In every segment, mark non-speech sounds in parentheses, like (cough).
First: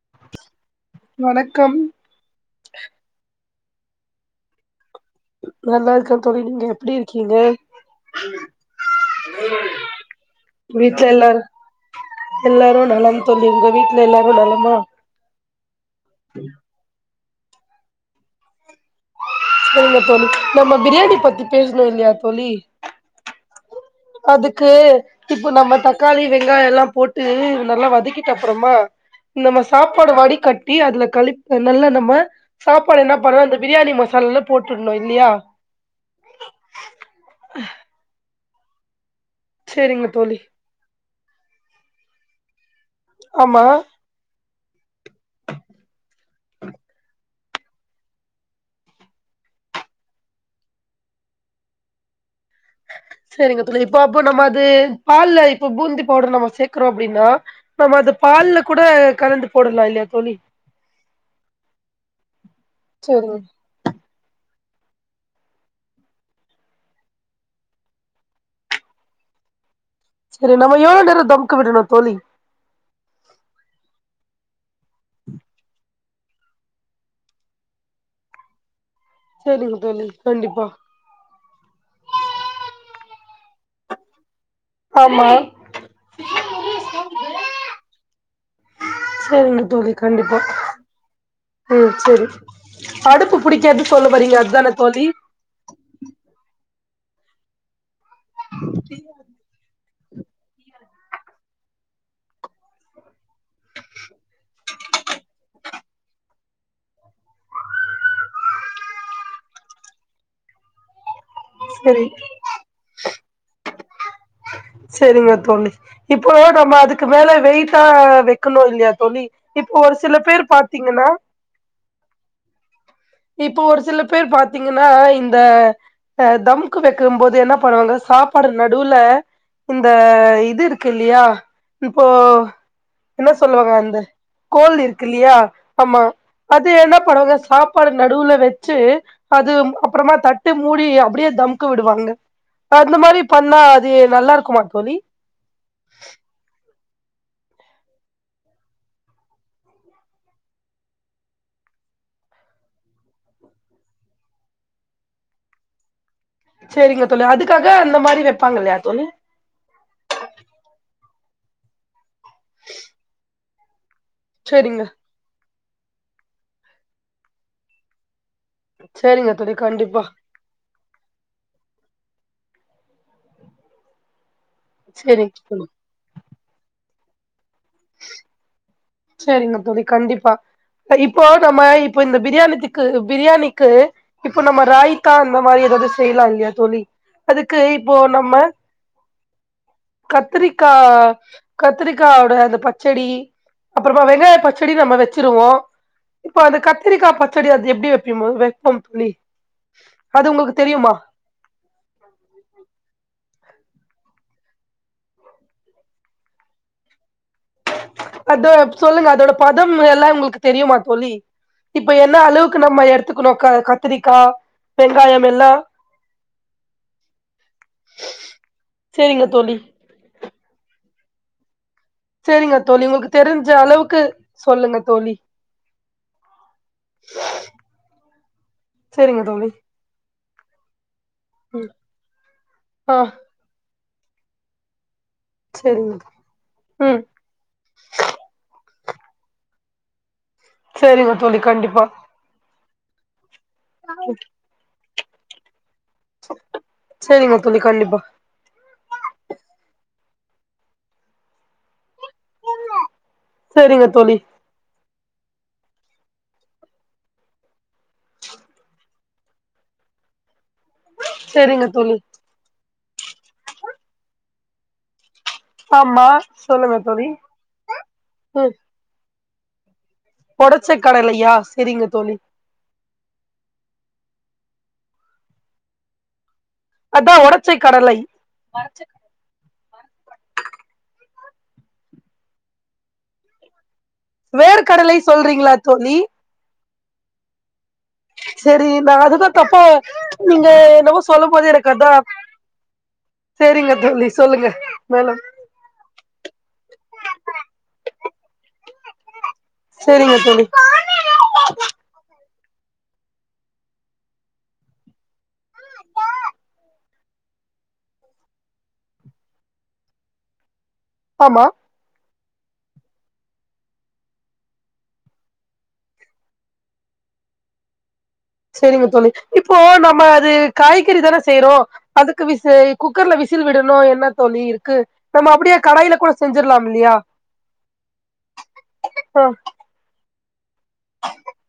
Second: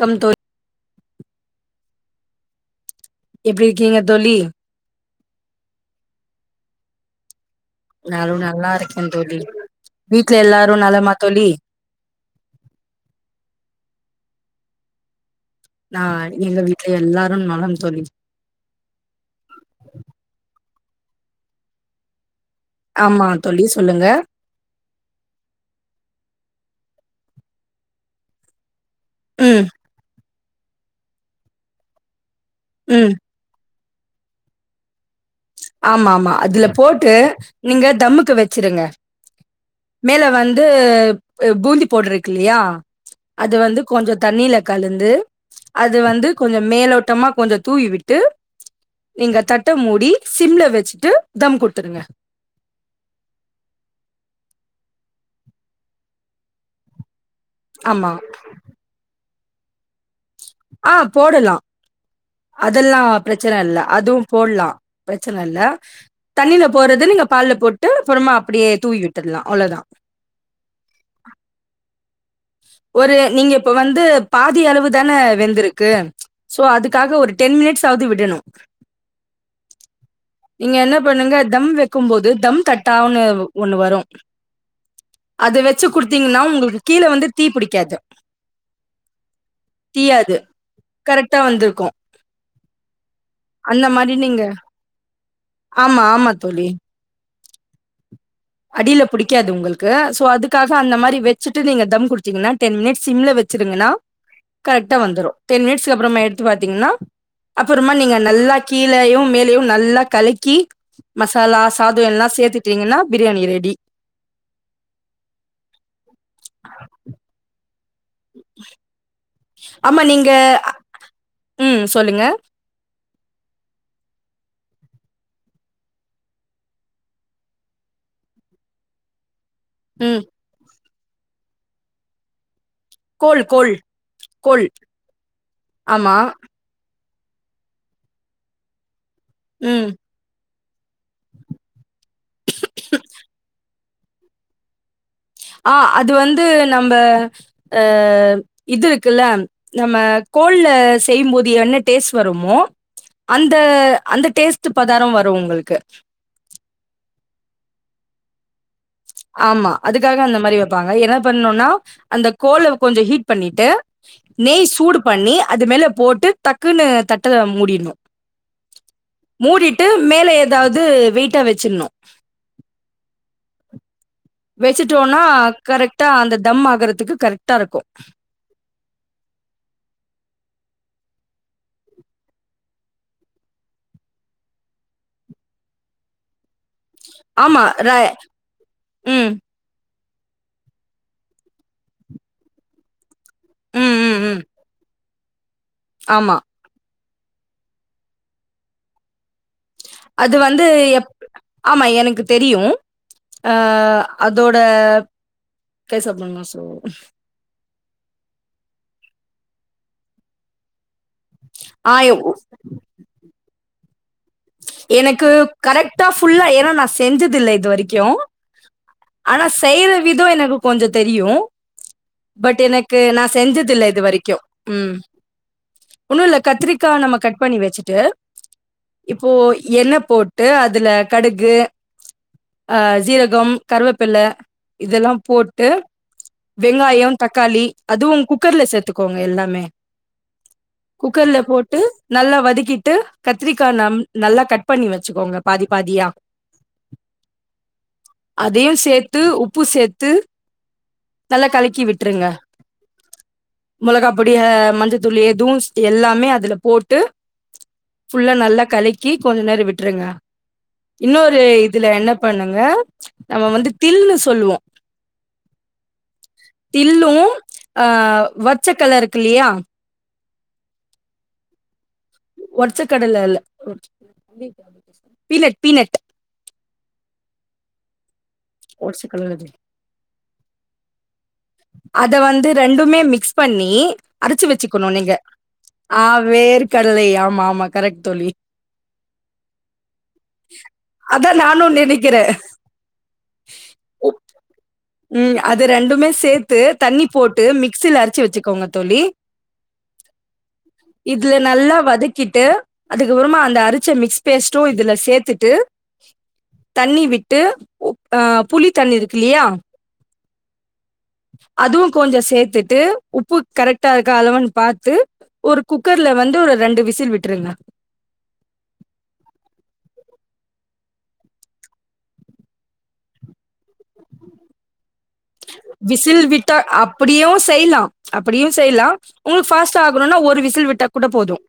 வணக்கம் தோழி வணக்கம் எப்டி இருக்கீங்க தோழி நல்லா இருக்கே தோழி நீங்க எப்டி இருக்கீங்க நானு நல்லா இருக்கே தோழி வீட்ல எல்லாரு வீட்ல நலமா எல்லாரு தோழி எல்லாரும் நலம் தோழி உங்க வீட் எல்லாரு நலமா நா எங்க வீட்ல எல்லா ம் நலம் தோழி சேரிங்க தோழி நம்ம பிரியாணி பத்தி பேசணு இல்லையா தோழி ஆமாங்க தோழி சொல்லுங்க அதுக்கு இப்ப நம்ம தக்காளி வெ ங்காய எல்லா போட்டு நல்லா வதக்கட்டு அப்புறமா நம்ம ம் சாப்பாடு வாடி கட் டி அதுல கலுவி நல்லா நம்ம சாப்பாடு ம் என்ன பண்ணுவோ அந்த பிரியாணி மசாலாலா போட்டுடணு இல்லையா ஆமா ஆமா அதுல போட்டு நீங்க தம்முக்கு வச் வச்சுருங்க சேரிங்க மேல தோழி வந்து பூந்தி பவுடரு இருக்கு இல்லையா அது ஆமா வந்து கொஞ்ச தண்ணில கலந் து வந்து கொஞ்ச மேலோட்டமா கொஞ்ச தூய்விட்டு நீங்க தட்ட மூடி சிம்ல வச்சுட்டு தம் கொடுத்துருங்க சேரிங்க இப்ப அப்போ நம்ம அது பால்ல இப்ப பூந்தி பவுடர் நம்ம சேர்க்கறோ அப்படின்னா நம்ம ஆமா அது பால்ல கூட கலந்து போடலா இல்லையா தோழி ஆ போடலா அதெல்லா சரிங்க பிரச்சன இல்ல அதுவு போட்லாமா பிரச்சன இல்ல தண்ணில போறது நீங்க பால் போட்டு அப்புறமா அப்படியே தூவி விட்டுதலா அவ்வளவதா சரி நம்ம எவ்ளோ நேரோ தம்க்கு விடணு தோழி ஒரு நீங்க இப்ப வந்து பாதி அளவு தானே வெந்தருக்கு சோ அதுக்காக ஒரு டென் மினிட்ஸ் ஆாவது விடணு சரிங்க தோழி கண்டிப்பா நீங்க என்ன பண்ணுங்க தம் வைக்கு போது தம் தட் டவுனு ஒண்ணு வரு ஆமா அது வச்சு குடுத்தீங்கன்னா உங்களுக்கு கீழே வந்து அது சரிங்க தோழி கண்டிப்பா கரெக்ட்டா ம் வந்திருக்கும். சேரி அடுப்பு பிடிக்கது அந்த சொல்ல மாரி வறீங்க நீங்க அதுதானா தோழி ஆமா, ஆமா தோழி. அடியில புடிக்காது உங்களுக்கு சோ அதுக்காக அந்த மாரி வச்சுட்டு நீங்க தம் டிங்னா டென் மினிட்ஸ் சிம்ல வெச்சுருங்கன்னா கரெக்டா வந்துரு டென் மினிட்ஸ்ல அப்புறமா எடுத்து பாத்தீங்கன்னா அப்புறமா நீங்க நல்லா கீழயும் மேலையும் நல்லா கலக்கி மசாலா சாதோ சரி எல்லா சேத்துட்டீங்கன்னா பிரியாணி ரெடி சேரிங்க தோழி இப்போ நம்ம அதுக்கு மேல வெயிட்டா வெக்கணு இல்லையா தோழி இப்ப ஒரு ஆமா சில நீங்க பேர் பாத்தீங்கன்னா ம் சொல்லுங்க இப்போ ஒரு சில பேர் பாத்தீங்கன்னா இந்த அ தம்முக்கு வெக்கும் போது என்ன பண்ணுவாங்க சாப்பாடு நடுவுல இந்த ம் இது இருக் இருக்கு இல்லையா இப்போ என்ன கோல் சொல்லுவாங்க கோல் அந்த கோல் இருக்கு இல்லையா ஆம்மா ஆமா அது என்னாப் போடவே சாப் பாட நடுவுல வெச்சு அது ம் அப்புறமா தட் டு மூடி அப்புடியே தம்க்கு விடுவாங்க அந்த மாரி பண்ணா அது நல்லா இருக்குமா தோழி ஆ அது வந்து நம்ப அ இது இருக்குல்ல நம்ம கோல்ல செய்யும்போது என்ன டேஸ்ட் வருமோ அந்த அந்த டேஸ்ட் பதாரம் வரும் உங்களுக்கு சேரிங்க தோளி அதுக்காக அந்த மாரி வெப்பாங்க இல்லையா தோழி ஆமா அதுக்காக அந்த மாரி வெப்பாங்க என்ன பண்ணுன்னா அந்த கோல கொஞ்சோ ஹீட் பண்ணிட்டு நீ சேரிங்க சூடு பண்ணி அது மேல போட்டு டக்குன்னு தட்டத மூடிணு சேரிங்க தோழி மூடிட்டு கண்டிப்பா மேல எதாவது வெயிட்டா வெச்சுருனு வெச்சுட்டோன்னா சேரிங்க தோழி கரெக்டா அந்த தம் ஆகுறதுக்கு கரெக்டா இருக்கு சேரிங்க தோழி கண்டிப்பா இப்போ நம்ம இப்ப இந்த பிரியாணித்துக்கு பிரியாணிக்கு இப்போ நம்ம ரைத்தா அந்த மாரி எதாவது செய்லா இல்லையா தோழி அதுக்கு ஆமா ர இப்போ நம்ம ம் கத்திரிக்கா கத்திரிக்காயோட அந்த பச்சடி ம் அப்புறமா ம் வெங்காய ம் பச்சடி நம்ம வெச் வச்சுருவோ ஆமா இப்ப அது கத்திரிக்காப் பச்சடி அது எப்டி வெப்பீம்மோ வெப்பம் தோழி அது உங்களுக்கு வந்து தெரியுமா எப் ஆமா எனக்கு தெரியு அ அதோட பேச போன்னா சோ அத சொல்லுங்க அதோட பதம் எல்லா உங்களுக்கு தெரியுமா தோழி இப்ப ஆ என்ன எ- அளவுக்கு நம்ம எடுத்துக்கணுக்கா கத் எனக்கு கரெக்டா ஃபுல்லா ஏன்னா நா செஞ்சது இல்ல இது வரைக்கு சேரிங்க ஆனா தோழி செய்யற விதம் எனக்கு கொஞ்ச தெரியு சேரிங்க பட் தோழி எனக்கு உங்களுக்கு நா தெரிஞ்ச செஞ்சத இல்ல அளவுக்கு இது வரைக்கு சொல்லுங்க ம் தோழி ஒன்னும் இல்ல கத்திரிக்கா நம்ம கட் பண்ணி வச்சுட்டு சேரிங்க இப்போ தோழி என்னப் போட்டு அதுல கடுகு ம் ஆ சீரகம் கருவேப்பில இதெல்லா போட்டு சேரிங்க ம் வெங்காய தக்காளி அதுவும் குக்கர்ல சேத்துக் இருக்கோங்க எல்லாமே சேரிங்க குக்கர்ல தோழி போட்டு கண்டிப்பா நல்லா வதக்கிட் போட்டு கத்திரி கா நம் நல்லா கட் பண்ணி வ வச்சிக்கோங்க பாதி பாதியா சேரிங்க தோழி கண்டிப்பா அதையு சேத்து உப்பு சேத் து நல்ல கலக்கி விட் ருங்க சேரிங்க மொளகா தோழி பொடி ஆ மஞ்ச இதுல எதுவு எல்லாமே அதுல போட்டு ஃபுல்ல நல்லா கலக்கி கொஞ்ச நேரம் விட்டுருங்க இன்னொரு சேரிங்க இதுல தோழி என்ன பண்ணுங்க நம்ம வந்து தில்ன்னு சொல்லுவோ ஆமா சொல்லுங்க தோழி தில்லு ஆ வச்ச கல இருக் (unintelligible) உடைச்ச கடலையா சேரிங்க தோழி உடைச்ச கடலல்வ பி பீனட் பீனட் அதா உடச்ச கடலை (unintelligible) அத வந்து ரெண்டுமே மிக்ஸ் பண்ணி அரச்சு வேர்க வச்சுக்கணு கடலை சொல்றீங்களா தோழி கடலை ஆமா ஆமா கரெக்ட் தோழி சேரி நா அதுதா தப்ப நீங்க என்னமோ சொல்லு அதா போது நானு எனக்கு அதா நெனைக்கிறே செரிங்க தோழி சொல்லுங்க நலம் ம் அது ரெண்டுமே சேத்து தண்ணி போட்டு மிக்சில அரைச்சி வச்சுக்கோங்க தோழி சேரிங்க தோழி ட்டு அதுக்கப்பறமா அந்த அரச்ச மிக்ஸ் பேஸ்ட்டு இதுல சேத்துட்டு தண்ணி விட்டு ஆ புளி தண்ணி இருக்குல்லயா. ஆமா அதுவும் கொஞ்சோ ஸ் சேர்த்துட்டு உப்பு கரெக்டா இருக்க அளவுன்னு பாத்து ஒரு குக்கர்ல வந்து ஒரு ரெண்டு விசில் விட்டுருங்க சேரிங்க தோழி இப்போ நம்ம அது காய்கறி தான செய்யறோ அதுக்கு விசு குக்கர்ல விசில் விடணு என்ன தோழி இருக்கு நம்ம அப்டியே கடாயில கூட விசில் விட்டா செஞ்சிர்லாம் இல்லையா அப்பிடியு செய்யலா அப்பிடியு செய்யலா உங்ளுக் பாஸ்ட ஆகணுன்னா ஒரு விசில் விட்டா கூட போதும்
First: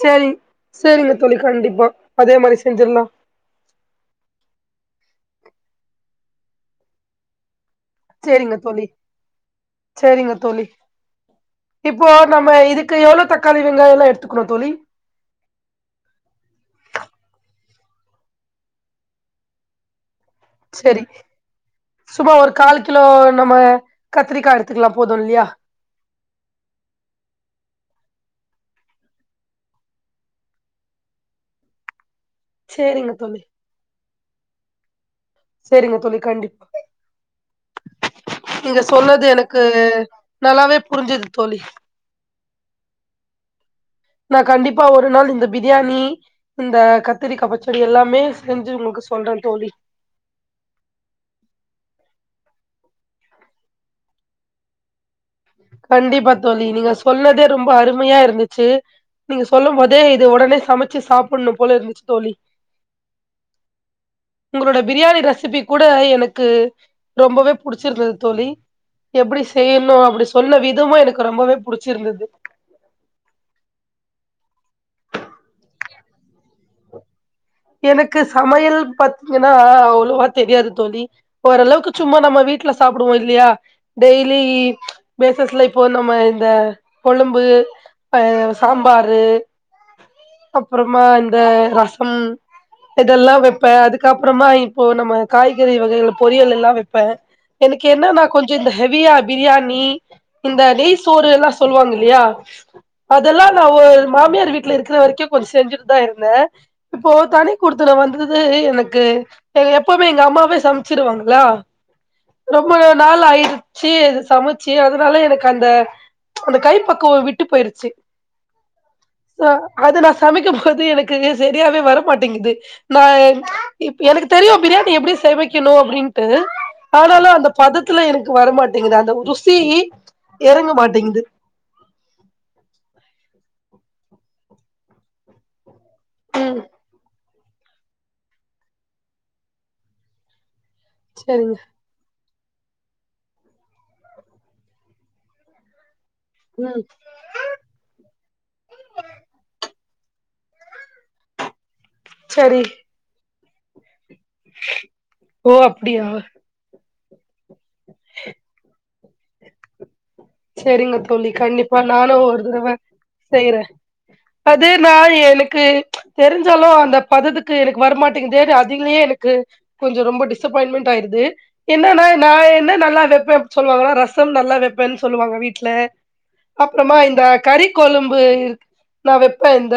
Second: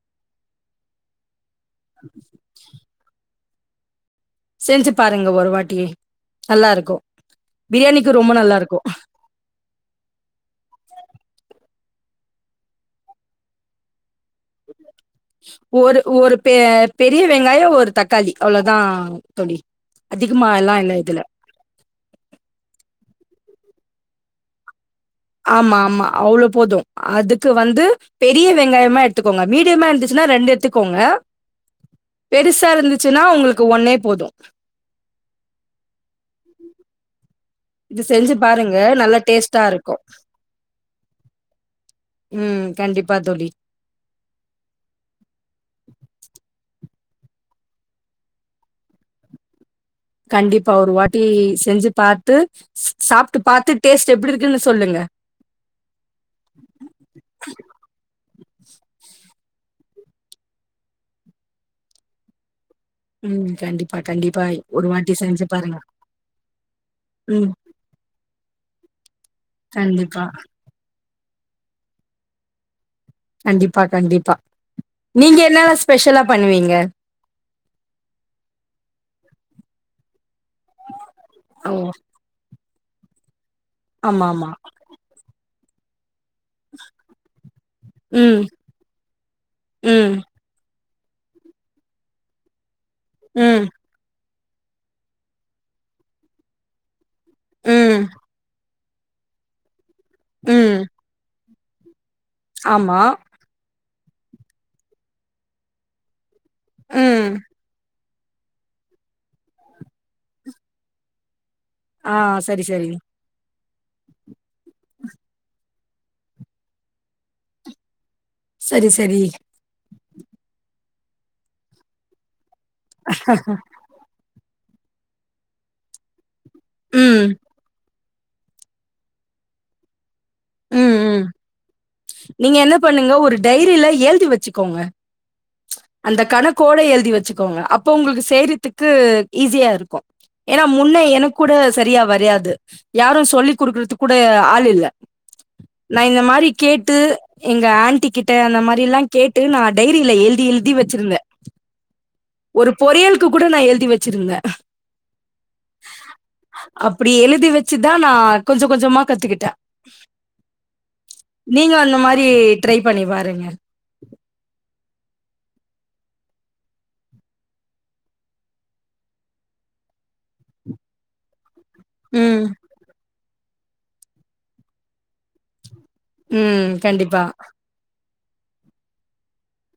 சேரிங் சேரிங்க தோழி கண்டிப்பா அதே மாரி செஞ்சிரலா செஞ்சி பாருங்க ஒரு வாட்டி நல்லா இருக்கு சேரிங்க தோழி சேரிங்க தோழி இப்போ நம்ம இதுக்கு எவ்ளோ தக்காளி வெங்காயேல்லா எடுத்துக்கணு தோழி ஒரு ஒரு பெ பெரிய வெங்காயோ ஒரு தக்காளி அவ்ளதா தோழி அதிகமா எல்லாம் இல்லை சேரி இதுல சும்மா ஒரு கால் கிலோ நம்ம கத்திரிக்கா எடுத்துக்கலாம் ஆமா ஆமா அவ்ளோ போது அதுக்கு வந்து பெரிய வெங்காயமா எடுத்துக்கோங்க மீடியமா இருந்துச்சுன்னா ரெண்டு எடுத்துக்கோங்க பெருசா சேரிங்க இருந்துச்சுன்னா தோழி உங்களுக்கு ஒன்னே போது சேரிங்க தோழி கண்டிப் இது செஞ்சு பாருங்க நீங்க நல்லா சொன்னது எனக்கு டேஸ்டா இருக்கும் நல்லாவே புரிஞ்சது தோழி ம் கண்டிப்பா தோழி நா கண்டிப்பா ஒரு நாள் இந்த பிரியாணி இந்த கத்திரிக்கா பச்சடி எல்லாமே செஞ்சி உங்களுக்கு சொல்றே தோழி கண்டிப்பா ஒரு வாட்டி செஞ்சி பாத்து சாப்புட்டு பாத்து டேஸ்ட் எப்பிடி இருக்குன்னு சொல்லுங்க கண்டிப்பா ச்சி நீங்க சொல்லு போதே இது உடனே சமைச்சி சாப்பிடணு போல இருந்துச்சி தோழி ம். கண்டிப்பா, கண்டிப்பா. உங்களோட ஒரு வாட்டி பிரியாணி செஞ்சு ரெசிபி பாருங்க. கூட எனக்கு ம். ரொம்பவே புடிச்சிருந்தது தோழி எப்பிடி செய்யணு கண்டிப்பா, அப்பிடி சொ விதமும் எனக்கு ரொம்பவே புடிச்சிருந்தது கண்டிப்பா கண்டிப்பா நீங்க என்னால ஸ்பெஷலா பண்ணுவீங்க எனக்கு சமையல் பாத்தீங்கன்னா அவ்வளவா தெரியாது தோழி ஓ! ஓரளவுக்கு சும்மா நம்ம வீட் ட்ல சாப்டுவோ இல்லையா டெய்லி ஆமாமா. பேசஸ்ல இப் போ நம்ம இந் இந்த கொழும்பு அ ம், சாம்பாரு ம், அப் அப்புறமா இந்த ரசம் இதெல்லா வெப்ப ம், அதுக்கப் அப்புறமா இப்போ நம்ம காய்கறி வகைகள பொரியல் எல்லா வெப்ப எனக்கு ம், என்ன நா கொஞ்சோ இந்த ஹெவியா பிரியாணி இந்த ம். நெய் சோறு எல்லாஸ் சொல்லுவாங்க இல்லையா ஆமா. அதெல்லா நா ஒர் மாமியார் வீட்ல இருக்குற வரைக்கு கொஞ்சோ செஞ்சுட்டு தா இருந்த இப்போ ம். தனி குடுத்தனம் வந்தது இருந்து எனக்கு எ எப்போமே எங்க அம்மாவே சமச்சுருவாங்களா ஆ சரி, ரொம்ப சரி. நாள் ஆயிட்ருக் ச்சீ அது சமச் ச்சு அதனால எனக்கு அந்த அந்த கை பக்குவோ விட்டு போயிருச்சு சரி, சரி. சா அது நா சமைக்கும் போது எனக் க்குங்க செரியாவே வர மாட்டேங்குது நா இப்ப எனக்கு தெரியு பிரியாணி எப்டி சமைக்கணு அப்டின்ட்டு ஆனாலு ம், அந்த பதத் த்துல எனக்கு வரமாட்டேங்குது அந்த ருசி எறங்க ம் மாட்டேங்குது ம் நீங்க என்ன பண்ணுங்க ஒரு டைரியில எழுத் ட்டு வெச்சுக்கோங்க அந்த ம் கணக்கோட எழுதி வெச்சு கோங்க அப்ப உங்களுக்கு செய்றதுக்கு ஈஸியா இருக்கு ஏன்னா முன்ன எனக்கு கூட சரிங்க சரியா வரையாது யாரும் சொல்லி் கொடுக்குறது கூட ஆள் இல்ல நான் இந்த மாதிரி ம் கேட்டு எங்க ஆண்டி கிட்ட அந்த மாதிரி எல்லாம் கேட்டு நான் டைரியல எழுதி எழுதி வச்சிருந்தேன் சரி ஒரு பொறியல் கூட நான் எழுதி வ ஓ அப்டியா அப்படி எழுத் எழுதி வச்சுதான் நான் கொஞ்சம் கொஞ்சமா கத்துக்கிட்டேன் ஹ சரிங்க தோழி கண்டிப்பா நானும் மாரி ஒரு தடவை ட்ரை பண்ணி பாருங்க. செய்றேன் அது நான் எனக்கு தெரிஞ்சாலும் அந்த பதத்துக்கு எனக்கு வரமாட்டேங்குதே அதுலயே எனக்கு கொஞ்சம் ரொம்ப டிசப்பாயிண்ட்மெண்டட் ஆயிருது என்னன்னா ம். நான் என்ன நல்லா வைப்பேன் சொல்லுவாங்கன்னா ரசம் நல்லா வைப்பேன் சொல்லுவாங்க வீட்டுல ம். அப்புறமா இந்த கண்டிப்பா. கறிக்கொழம்பு நான் வைப்பேன் இந்த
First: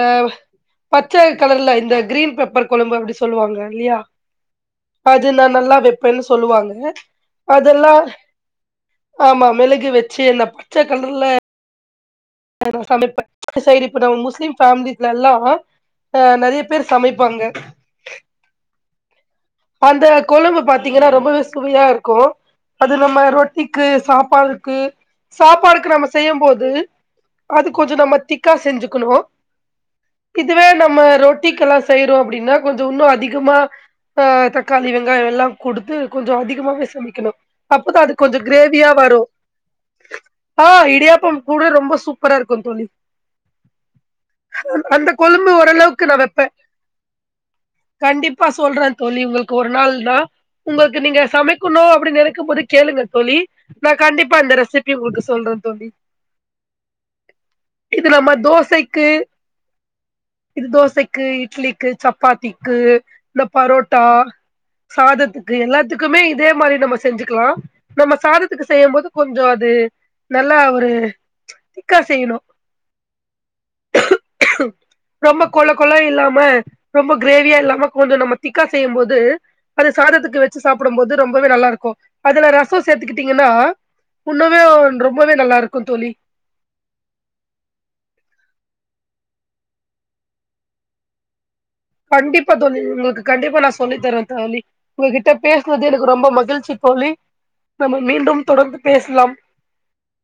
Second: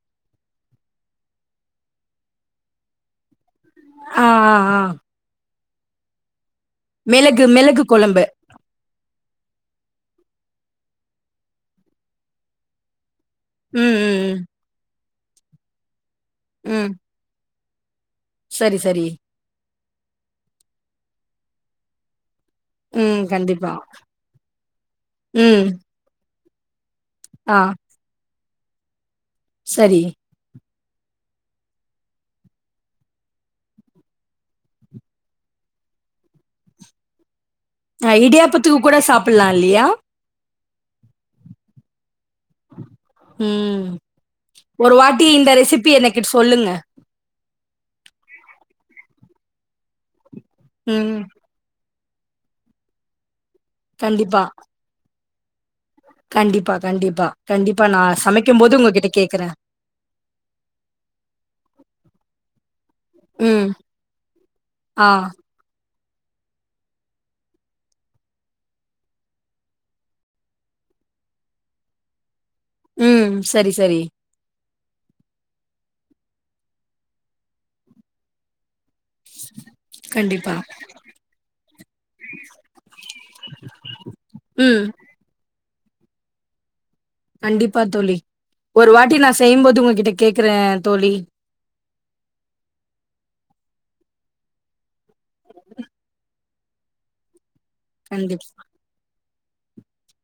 பச்சை கலர்ல இந்த கிரீன் பெப்பர் கொழம்பு அப்படி சொல்லுவாங்கள இல்லையா ஆ, ஆ, ஆ. அது நா நல்லா வப்பென்னு சொல்லுவாங்க மிளகு மிளகு அதெல்லா கொழம்பு ஆமா மிளகு வச்ச வச்சி என்ன பச்சை கலர்ல அதான் சமைப்ப சைடூ ம், இப்ப நம்ம ம், ம். முஸ்லிம் பெமிலி முன்னல்லாம் ஆ நிறைய பேர் ம். சமைப்பாங்க சரி சேரி அந்த கொழம்பு பாத்தீங்கன்னா ரொம்பவே சுவையா இருக்கும் அது ம். நம்ம கண்டிப்பா. ரொட்டிக்கு சாப்பாடுக்கு ம். சாப்பாடுக்கு நம்ம செய்யும்போது உ அது கொஞ்சோ நம்ம திக்க திக்கா செஞ்சிகணு சேரி நம்ம ரொட்டிக்கல்லா செய்யறோ அப்படின்னா கொஞ்ச இன்னோ அதிகமா ஆ தக்காளி வெங்காய எல்லா கொடுத்து கொஞ்ச அதிகமாவே சமைக்கணு அப்பதா ஆ அது கொஞ்சோ இடியாப்பத்துக்கு கிரேவியா கூட வரு சாப்பிடலா இல்லையா ஆ இடியாப்பம் கூட ரொம்ப சு சூப்பர இருக்கு தோழி ம். அ ஒரு அந்த வாட்டி இந்த கொழும்பு ரெசிபி ஓரளவுக்கு நா எனக்கு வைப்பே சொல்லுங்க. கண்டிப்பா சொல்றே தோழி உங்களுக்கு ஒரு நாள் தா உங்களுக்கு ம். நீங்க சமைக்கநொ அப்டி நினைக்கு போது கேளுங்க தோழி நா கண்டிப்பா அந்த ரெசிபி உங்களுக்கு சே சொல்றே தோழி கண்டிப்பா கண்டிப்பா கண்டிப்பா நா இது நம்ம சமைக்கும் போது தோசைக்கு உங்ககிட்ட கேக்குறே காத்திக்கு இந்த பாரோ அ ஆ. சாததுக்கு எல்லா எல்லத்துக்குமே இதே மாரியே நம்ம செஞ்சுக்கலா நம்ம சாதத்துக்கு செய்யும் போது கொஞ்ச அது நல்லா ஒரு திக்கா செய்யணு ம் சேரி சேரி ம் ரொம்ப கொல கொலா இல்லாம ரொம்ப கிரேவியா இல்லாம கொஞ்ச நம்ம திக் செய்யு போது அது சாதத்துக்கு கண்டிப்பா. வச்சு சாப்பிடு போது ரொம்பவே நல்லா இருக்கு அதுல ரசம் சேர்த்துக்கிட்டீங்கன்னா ஒன்னுமே ம். ரொம்பவே நல்லா இருக் இக்கு தோழி கண்டிப்பா தோழி ஒரு வாட்டி நா செய்யும்போது உங்க கிட்ட கேக்குறே தோழி கண்டிப்பா தோழி உங்களுக்கு கண்டிப்பா நா சொல்லி தரேன் தோழி உங்ககிட்ட பேசினது எனக்கு ரொம்ப மகிழ்சி தோழி நம்ம மீண்டும் கண்டிப் தொடர்ந்து பேசலாம்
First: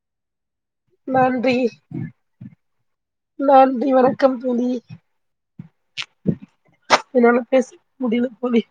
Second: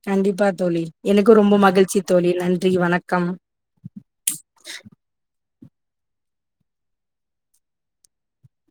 கண்டிப்பா தோழி எனக்கும் ரொம்ப நன்றி மகிழ்ச்சி தோழி நன் ன்றி வணக் நன்றி வணக்கம் தோழி என்னால பேச முடியல தோழி